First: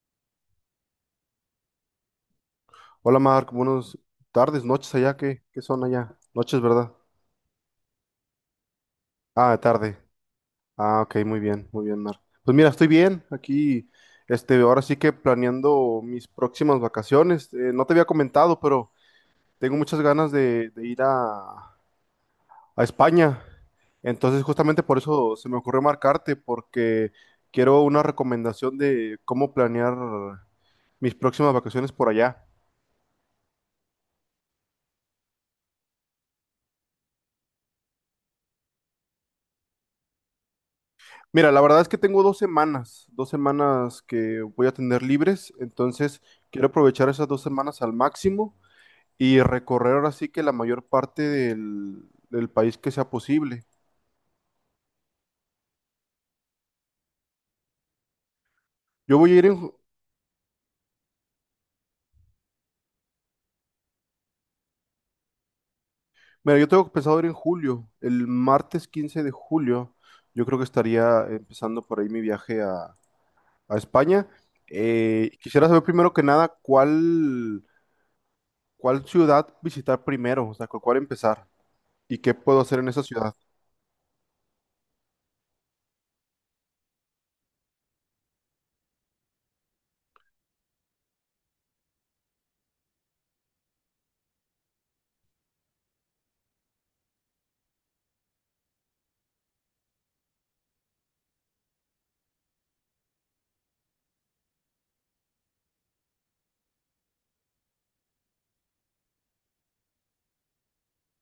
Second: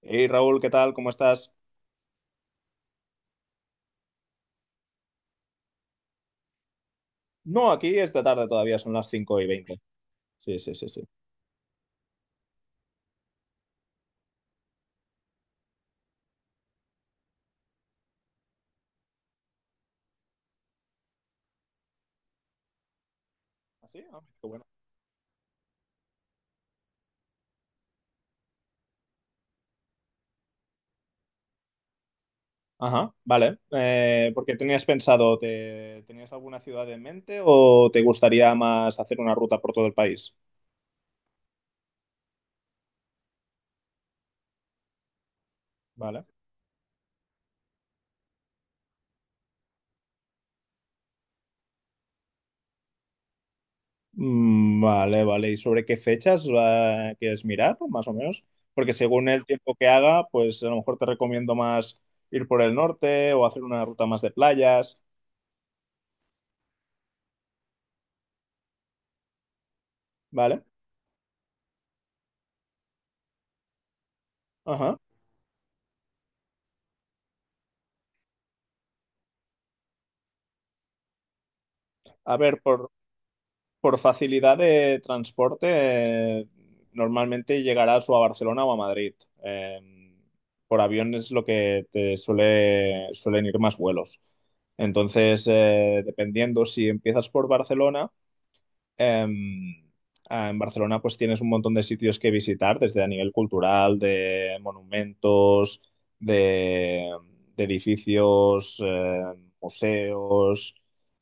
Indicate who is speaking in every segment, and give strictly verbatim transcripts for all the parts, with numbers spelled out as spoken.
Speaker 1: Hey Raúl, ¿qué tal? ¿Cómo estás?
Speaker 2: Hola Marc, buenas tardes, noches allá, ¿qué, qué son allá? Noches, ¿verdad?
Speaker 1: No, aquí esta tarde todavía, son las cinco y
Speaker 2: Ah,
Speaker 1: veinte.
Speaker 2: tarde.
Speaker 1: Sí, sí, sí,
Speaker 2: Ah,
Speaker 1: sí.
Speaker 2: ok, muy bien, muy bien, Marc. Pues mira, estoy bien aquí, este, ahora sí que planeando mis próximas vacaciones. Eh, no te había comentado, pero tengo muchas ganas de, de ir a, a España.
Speaker 1: ¿Ah, sí? Ah,
Speaker 2: Entonces,
Speaker 1: qué bueno.
Speaker 2: justamente por eso se me ocurrió marcarte, porque quiero una recomendación de cómo planear mis próximas vacaciones por allá.
Speaker 1: Ajá, vale. Eh, ¿por qué tenías pensado, te, tenías alguna ciudad en mente o te gustaría más hacer una ruta por todo el país?
Speaker 2: Mira, la verdad es que tengo dos semanas, dos semanas que voy a tener libres, entonces
Speaker 1: Vale.
Speaker 2: quiero aprovechar esas dos semanas al máximo y recorrer ahora sí que la mayor parte del, del país que sea posible.
Speaker 1: Mm, vale, vale. ¿Y sobre qué fechas eh, quieres mirar, más o menos? Porque
Speaker 2: Yo
Speaker 1: según
Speaker 2: voy a
Speaker 1: el
Speaker 2: ir en,
Speaker 1: tiempo
Speaker 2: ju-
Speaker 1: que haga, pues a lo mejor te recomiendo más ir por el norte o hacer una ruta más de playas.
Speaker 2: Mira, yo tengo pensado ir en julio, el martes quince de julio, yo creo
Speaker 1: Vale.
Speaker 2: que estaría empezando por ahí mi viaje a, a España.
Speaker 1: Ajá.
Speaker 2: Eh, quisiera saber primero que nada cuál, cuál ciudad visitar primero, o sea, con cuál empezar y qué
Speaker 1: A ver,
Speaker 2: puedo hacer en
Speaker 1: por...
Speaker 2: esa ciudad.
Speaker 1: por facilidad de transporte, eh, normalmente llegarás o a Barcelona o a Madrid. Eh, por avión es lo que te suele, suelen ir más vuelos. Entonces, eh, dependiendo si empiezas por Barcelona. Em, ah, en Barcelona pues tienes un montón de sitios que visitar, desde a nivel cultural, de monumentos, de, de edificios, eh, museos.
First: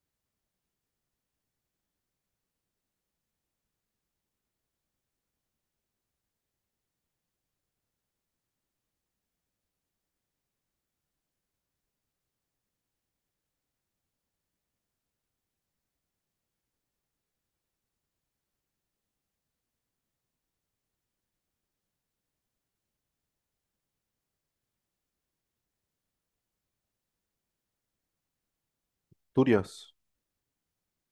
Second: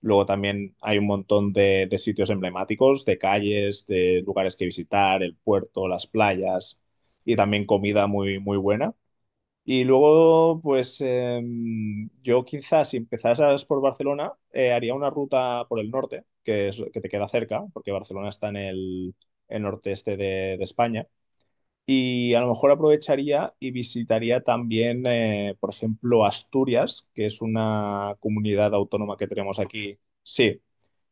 Speaker 1: Luego también hay un montón de, de sitios emblemáticos, de calles, de lugares que visitar, el puerto, las playas y también comida muy, muy buena. Y luego, pues em, yo quizás si empezaras por Barcelona, eh, haría una ruta por el norte, que es que te queda cerca, porque Barcelona está en el, el noreste de, de España. Y a lo mejor aprovecharía y visitaría también, eh, por ejemplo, Asturias, que es una comunidad autónoma que tenemos
Speaker 2: Asturias.
Speaker 1: aquí. Sí,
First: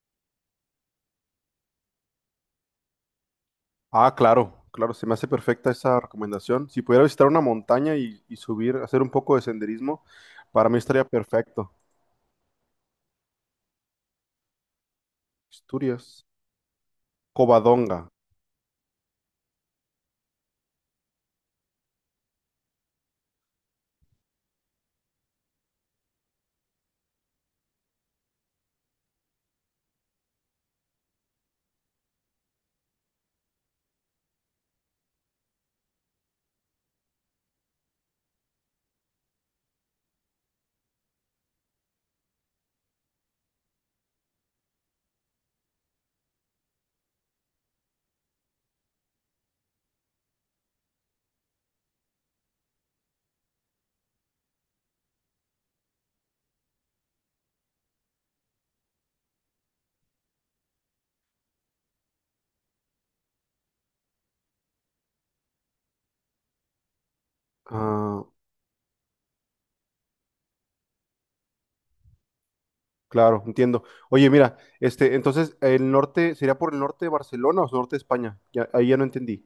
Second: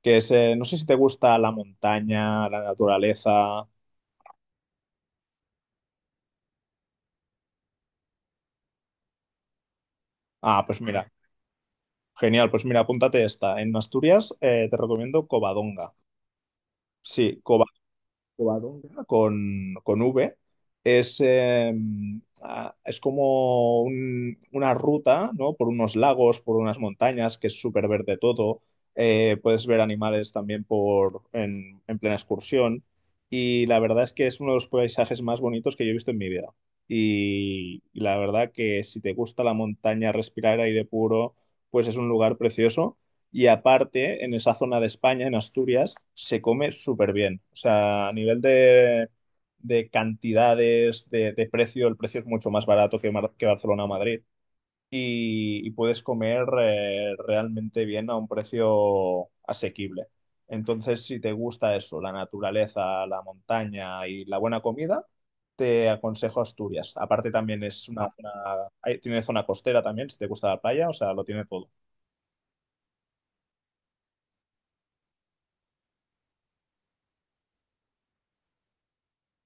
Speaker 1: que es, eh, no sé si te gusta la montaña, la naturaleza.
Speaker 2: Ah, claro, claro, se me hace perfecta esa recomendación. Si pudiera visitar una montaña y, y subir, hacer un poco de senderismo,
Speaker 1: Ah,
Speaker 2: para mí
Speaker 1: pues Mm.
Speaker 2: estaría
Speaker 1: mira,
Speaker 2: perfecto.
Speaker 1: genial, pues mira, apúntate esta. En Asturias, eh, te recomiendo Covadonga.
Speaker 2: Asturias,
Speaker 1: Sí, Cova-
Speaker 2: Covadonga.
Speaker 1: Covadonga con, con V. Es, eh, ah, es como un- una ruta, ¿no? Por unos lagos, por unas montañas, que es súper verde todo. Eh, puedes ver animales también por, en, en plena excursión. Y la verdad es que es uno de los paisajes más bonitos que yo he visto en mi vida. Y, y la verdad que si te gusta la montaña, respirar aire puro, pues es un lugar precioso. Y aparte, en esa zona de España, en Asturias, se come súper bien. O sea, a nivel de, de cantidades, de, de precio, el precio es mucho más barato que, Mar- que Barcelona o Madrid. Y, y puedes comer eh, realmente bien a un precio asequible. Entonces, si te gusta eso, la naturaleza, la montaña y la buena comida, te aconsejo Asturias. Aparte, también es una
Speaker 2: Ah,
Speaker 1: zona, hay- tiene zona costera también, si te gusta la playa, o sea, lo tiene todo.
Speaker 2: claro, entiendo. Oye, mira, este, entonces, el norte, ¿sería por el norte de Barcelona o norte de España? Ya, ahí ya no entendí.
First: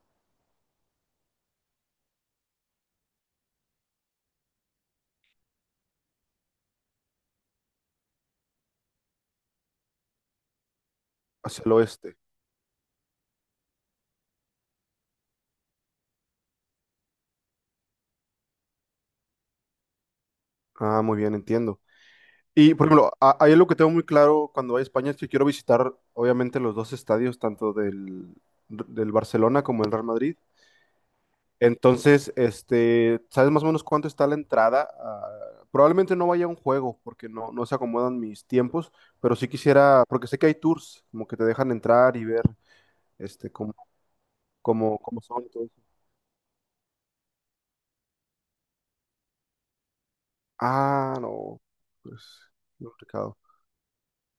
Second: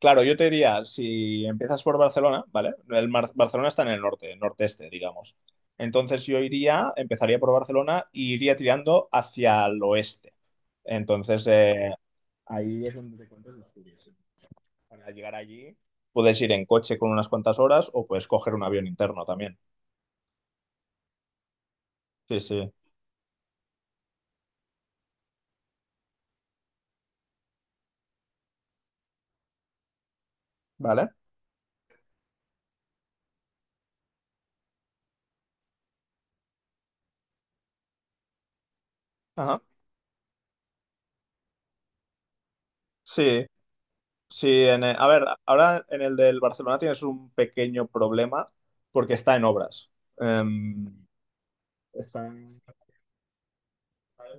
Speaker 1: Claro, yo te diría, si empiezas por Barcelona, ¿vale? El Mar- Barcelona está en el norte, norteste, digamos. Entonces yo iría, empezaría por Barcelona y iría tirando hacia el oeste. Entonces
Speaker 2: Hacia el
Speaker 1: eh,
Speaker 2: oeste.
Speaker 1: ahí es donde te encuentras los Asturias. Para llegar allí puedes ir en coche con unas cuantas horas o puedes coger un avión interno también.
Speaker 2: Ah, muy bien, entiendo.
Speaker 1: Sí, sí.
Speaker 2: Y, por ejemplo, a- ahí lo que tengo muy claro cuando voy a España es que quiero visitar, obviamente, los dos estadios, tanto del, del Barcelona como el Real Madrid.
Speaker 1: ¿Vale?
Speaker 2: Entonces, este, ¿sabes más o menos cuánto está la entrada? Ah, probablemente no vaya a un juego porque no, no se acomodan mis tiempos, pero sí
Speaker 1: Ajá.
Speaker 2: quisiera, porque sé que hay tours, como que te dejan entrar y ver,
Speaker 1: Sí,
Speaker 2: este, cómo,
Speaker 1: sí. En el-
Speaker 2: cómo,
Speaker 1: a
Speaker 2: cómo
Speaker 1: ver,
Speaker 2: son y todo eso.
Speaker 1: ahora en el del Barcelona tienes un pequeño problema porque está en obras. Em,
Speaker 2: Ah, no, pues,
Speaker 1: está en-
Speaker 2: muy complicado.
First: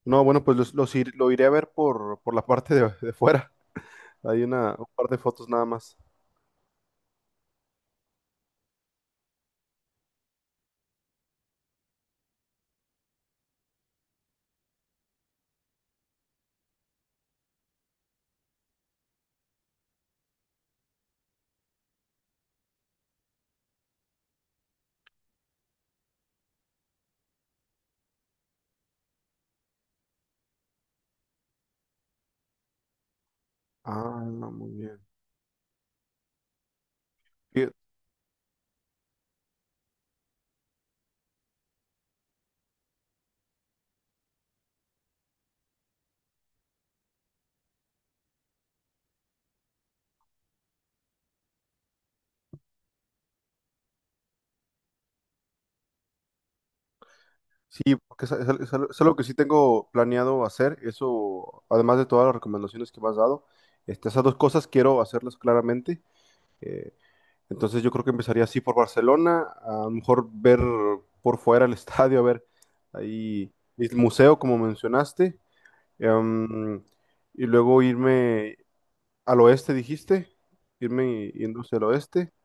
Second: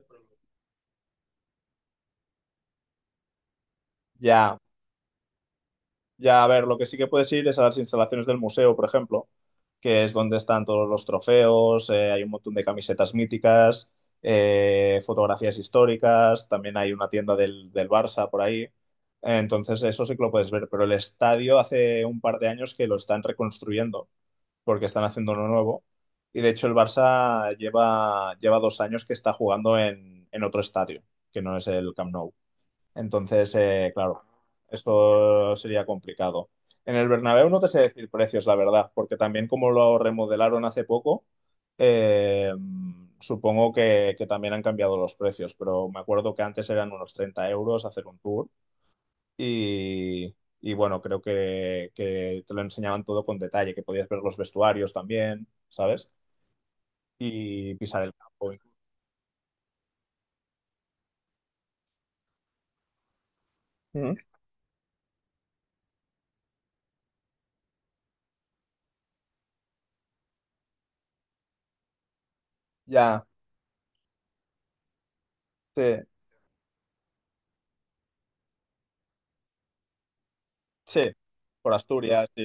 Speaker 2: No, bueno, pues los, los ir- lo iré a ver por, por la parte de, de fuera. Hay
Speaker 1: Ya,
Speaker 2: una, un par de fotos nada más.
Speaker 1: ya, a ver, lo que sí que puedes ir es a las instalaciones del museo, por ejemplo, que es donde están todos los trofeos, eh, hay un montón de camisetas míticas, eh, fotografías históricas, también hay una tienda del, del Barça por ahí. Entonces, eso sí que lo puedes ver, pero el estadio hace un par de años que lo están reconstruyendo, porque están haciendo uno nuevo. Y de hecho, el Barça lleva, lleva dos años que está jugando en, en otro estadio, que no es el Camp Nou. Entonces, eh,
Speaker 2: Ah,
Speaker 1: claro,
Speaker 2: no, muy bien.
Speaker 1: esto sería complicado. En el Bernabéu no te
Speaker 2: Fí-
Speaker 1: sé decir precios, la verdad, porque también como lo remodelaron hace poco, eh, supongo que, que también han cambiado los precios, pero me acuerdo que antes eran unos treinta euros hacer un tour y, y bueno, creo que, que te lo enseñaban todo con detalle, que podías ver los vestuarios también, ¿sabes? Y
Speaker 2: Sí,
Speaker 1: pisar el
Speaker 2: porque es, es-
Speaker 1: campo.
Speaker 2: es algo, es algo que sí tengo planeado hacer, eso, además de todas las recomendaciones que me has dado, este,
Speaker 1: Ujú.
Speaker 2: esas dos cosas quiero hacerlas claramente. eh, entonces yo creo que empezaría así por Barcelona, a lo mejor ver por fuera el estadio, a ver
Speaker 1: Ya,
Speaker 2: ahí el museo, como mencionaste,
Speaker 1: sí,
Speaker 2: em, y luego irme al oeste, dijiste,
Speaker 1: sí,
Speaker 2: irme yendo
Speaker 1: por
Speaker 2: hacia el
Speaker 1: Asturias,
Speaker 2: oeste,
Speaker 1: sí.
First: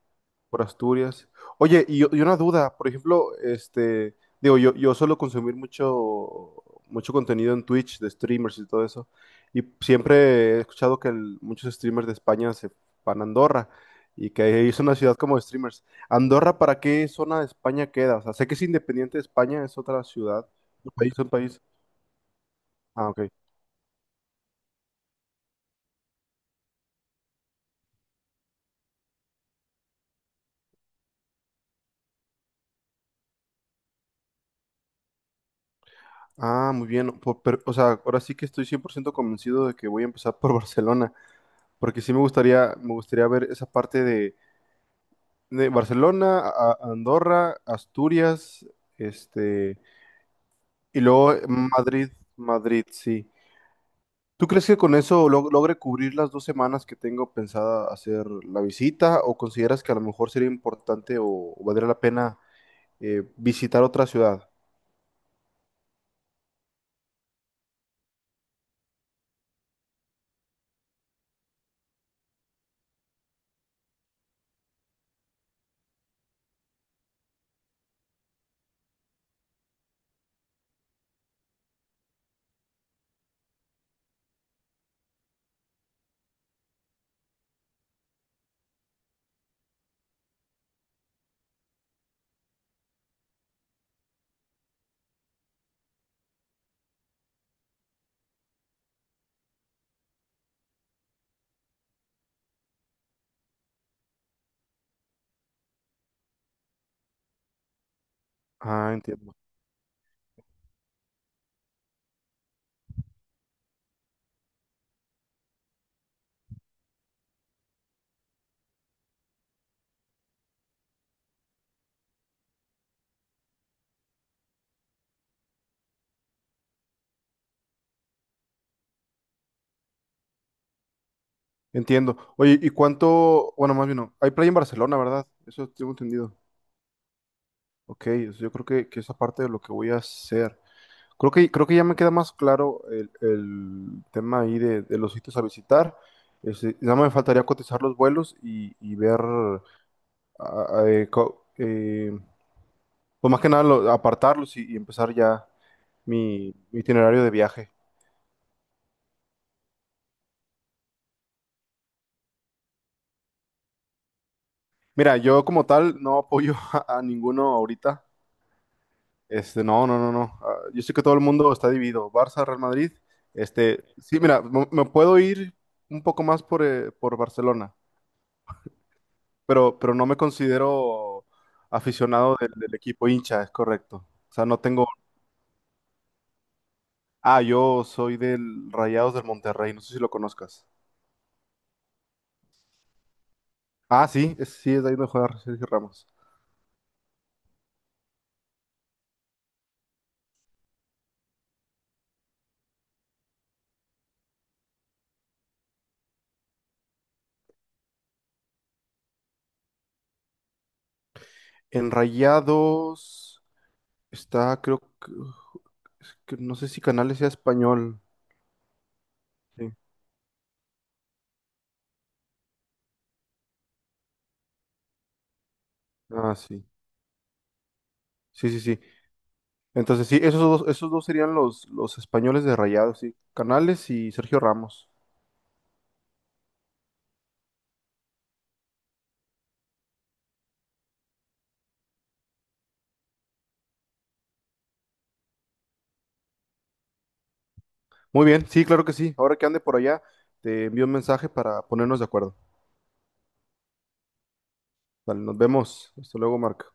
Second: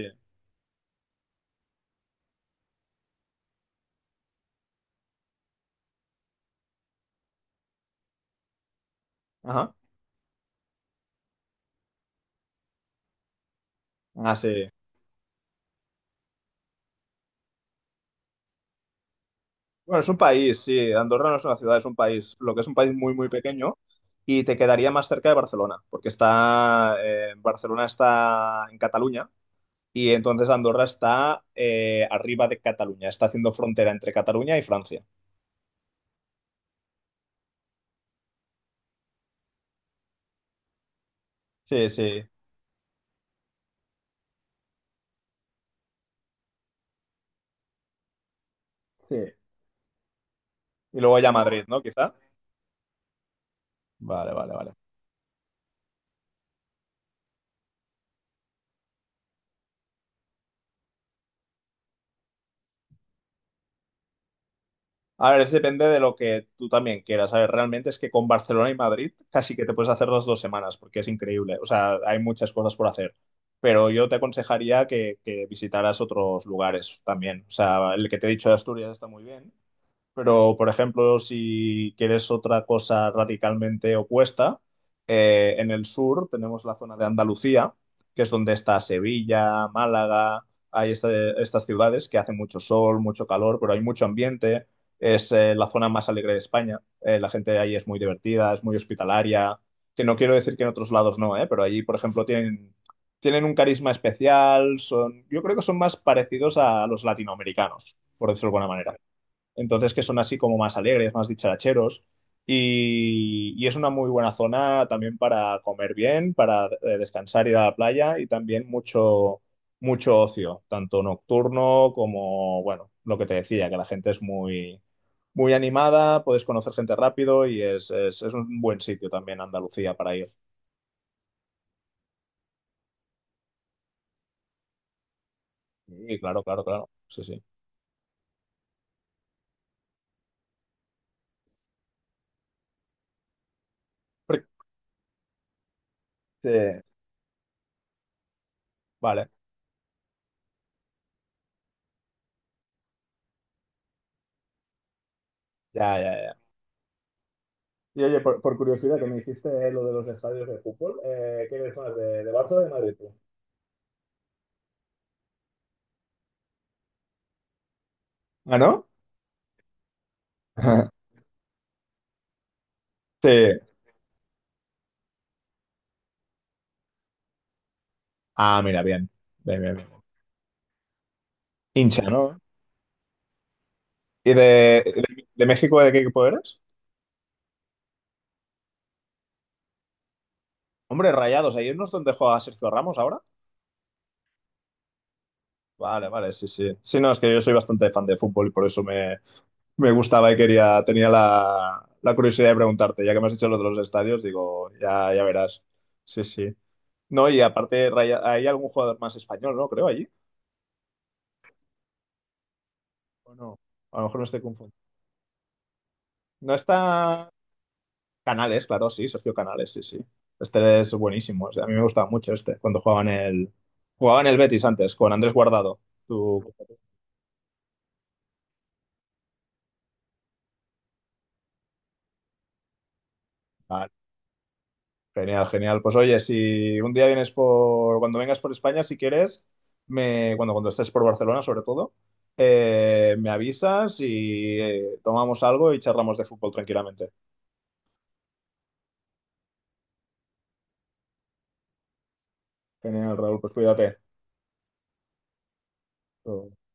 Speaker 2: por Asturias. Oye, y, y una duda, por ejemplo, este, digo, yo, yo suelo consumir mucho, mucho contenido en Twitch de streamers y todo eso, y
Speaker 1: Ajá.
Speaker 2: siempre he escuchado que el- muchos streamers de España se van a Andorra y
Speaker 1: Ah,
Speaker 2: que ahí
Speaker 1: sí.
Speaker 2: es una ciudad como de streamers. ¿Andorra para qué zona de España queda? O sea, sé que es independiente de España, es
Speaker 1: Bueno,
Speaker 2: otra
Speaker 1: es un
Speaker 2: ciudad,
Speaker 1: país,
Speaker 2: un
Speaker 1: sí.
Speaker 2: país, un
Speaker 1: Andorra no es una
Speaker 2: país.
Speaker 1: ciudad, es un país. Lo que es un país
Speaker 2: Ah,
Speaker 1: muy, muy
Speaker 2: ok.
Speaker 1: pequeño y te quedaría más cerca de Barcelona, porque está, eh, Barcelona está en Cataluña y entonces Andorra está eh, arriba de Cataluña, está haciendo frontera entre Cataluña y Francia.
Speaker 2: Ah, muy bien. Por- pero, o sea, ahora sí que estoy cien por ciento convencido de que voy a empezar por Barcelona,
Speaker 1: Sí,
Speaker 2: porque sí me
Speaker 1: sí,
Speaker 2: gustaría, me gustaría ver esa parte de de Barcelona, a- a Andorra, Asturias,
Speaker 1: sí.
Speaker 2: este,
Speaker 1: Y
Speaker 2: y
Speaker 1: luego ya
Speaker 2: luego
Speaker 1: Madrid, ¿no?
Speaker 2: Madrid,
Speaker 1: Quizá.
Speaker 2: Madrid, sí.
Speaker 1: Vale,
Speaker 2: ¿Tú
Speaker 1: vale,
Speaker 2: crees
Speaker 1: vale.
Speaker 2: que con eso log- logre cubrir las dos semanas que tengo pensada hacer la visita o consideras que a lo mejor sería importante o, o valdría la pena eh, visitar otra ciudad?
Speaker 1: A ver, es depende de lo que tú también quieras. A ver, realmente es que con Barcelona y Madrid casi que te puedes hacer las dos semanas, porque es increíble. O sea, hay muchas cosas por hacer. Pero yo te aconsejaría que, que visitaras otros lugares también. O sea, el que te he dicho de Asturias está muy bien, pero, por ejemplo, si quieres otra cosa radicalmente opuesta, eh, en el sur tenemos la zona de Andalucía, que es donde está Sevilla, Málaga, hay este- estas ciudades que hace mucho sol, mucho calor, pero hay mucho ambiente. Es eh, la zona más alegre de España. Eh, la gente ahí es muy divertida, es muy hospitalaria, que no quiero decir que en otros lados no, eh, pero allí, por ejemplo, tienen, tienen un carisma especial, son, yo creo que son más parecidos a los latinoamericanos, por decirlo de alguna
Speaker 2: Ah,
Speaker 1: manera
Speaker 2: entiendo.
Speaker 1: entonces que son así como más alegres, más dicharacheros. Y, y es una muy buena zona también para comer bien, para eh, descansar, ir a la playa y también mucho, mucho ocio, tanto nocturno como, bueno, lo que te decía, que la gente es muy, muy animada, puedes conocer gente rápido y es, es, es un buen sitio también Andalucía para ir.
Speaker 2: Entiendo. Oye, ¿y cuánto? Bueno, más bien no. Hay playa en Barcelona, ¿verdad? Eso tengo
Speaker 1: Y
Speaker 2: entendido.
Speaker 1: claro, claro, claro, sí, sí.
Speaker 2: Ok, o sea, yo creo que, que esa parte de lo que voy a hacer. Creo que, creo que ya me queda más claro el, el tema
Speaker 1: Porque-
Speaker 2: ahí de, de los sitios a visitar. Este, nada más me faltaría cotizar los vuelos y, y ver,
Speaker 1: Vale,
Speaker 2: ah, ah, eh, co- eh, pues más que nada lo- apartarlos y, y empezar ya
Speaker 1: ya, ya, ya.
Speaker 2: mi, mi itinerario de viaje.
Speaker 1: Y oye, por, por curiosidad, que me dijiste lo de los estadios de fútbol, eh, ¿qué eres más, de, de Barça o de Madrid tú?
Speaker 2: Mira, yo como tal no apoyo a, a ninguno ahorita.
Speaker 1: ¿Ah, no?
Speaker 2: Este, no, no, no, no. Ah, yo sé que todo el mundo está dividido. Barça, Real Madrid.
Speaker 1: Sí.
Speaker 2: Este, sí, mira, me, me puedo ir un poco más por, eh, por Barcelona.
Speaker 1: Ah, mira, bien. Bien, bien,
Speaker 2: pero,
Speaker 1: bien.
Speaker 2: pero no me considero
Speaker 1: Hincha,
Speaker 2: aficionado
Speaker 1: ¿no?
Speaker 2: del, del equipo. Hincha, es correcto. O
Speaker 1: ¿Y de,
Speaker 2: sea, no tengo...
Speaker 1: de, de México de qué equipo eres?
Speaker 2: Ah, yo soy del Rayados del Monterrey, no sé si lo conozcas.
Speaker 1: Hombre, Rayados, ¿ahí no es donde juega Sergio Ramos ahora?
Speaker 2: Ah, sí, es- sí, es de ahí donde juega Sergio
Speaker 1: Vale,
Speaker 2: Ramos.
Speaker 1: vale, sí, sí. Sí, no, es que yo soy bastante fan de fútbol y por eso me, me gustaba y quería, tenía la, la curiosidad de preguntarte. Ya que me has dicho lo de los estadios, digo, ya, ya verás. Sí, sí. No, y aparte, Raya- hay algún jugador más español, ¿no? Creo, allí.
Speaker 2: En
Speaker 1: O
Speaker 2: Rayados
Speaker 1: no, a lo mejor me estoy
Speaker 2: está,
Speaker 1: confundiendo.
Speaker 2: creo que, es que
Speaker 1: No
Speaker 2: no sé si Canales sea
Speaker 1: está
Speaker 2: español.
Speaker 1: Canales, claro, sí, Sergio
Speaker 2: Sí.
Speaker 1: Canales, sí, sí. Este es buenísimo. O sea, a mí me gustaba mucho este, cuando jugaban el, jugaban el Betis antes, con Andrés Guardado.
Speaker 2: Ah,
Speaker 1: Tú-
Speaker 2: sí. Sí, sí, sí. Entonces, sí, esos dos, esos dos serían los, los españoles de Rayados, sí.
Speaker 1: Ah,
Speaker 2: Canales y Sergio Ramos.
Speaker 1: genial, genial. Pues oye, si un día vienes por, cuando vengas por España, si quieres, me, cuando, cuando estés por Barcelona, sobre todo, eh, me avisas y eh, tomamos algo y charlamos de fútbol tranquilamente.
Speaker 2: Muy bien, sí, claro que sí. Ahora que ande por allá, te envío un mensaje para ponernos de acuerdo.
Speaker 1: Genial, Raúl, pues cuídate.
Speaker 2: Vale, nos vemos. Hasta luego, Marco.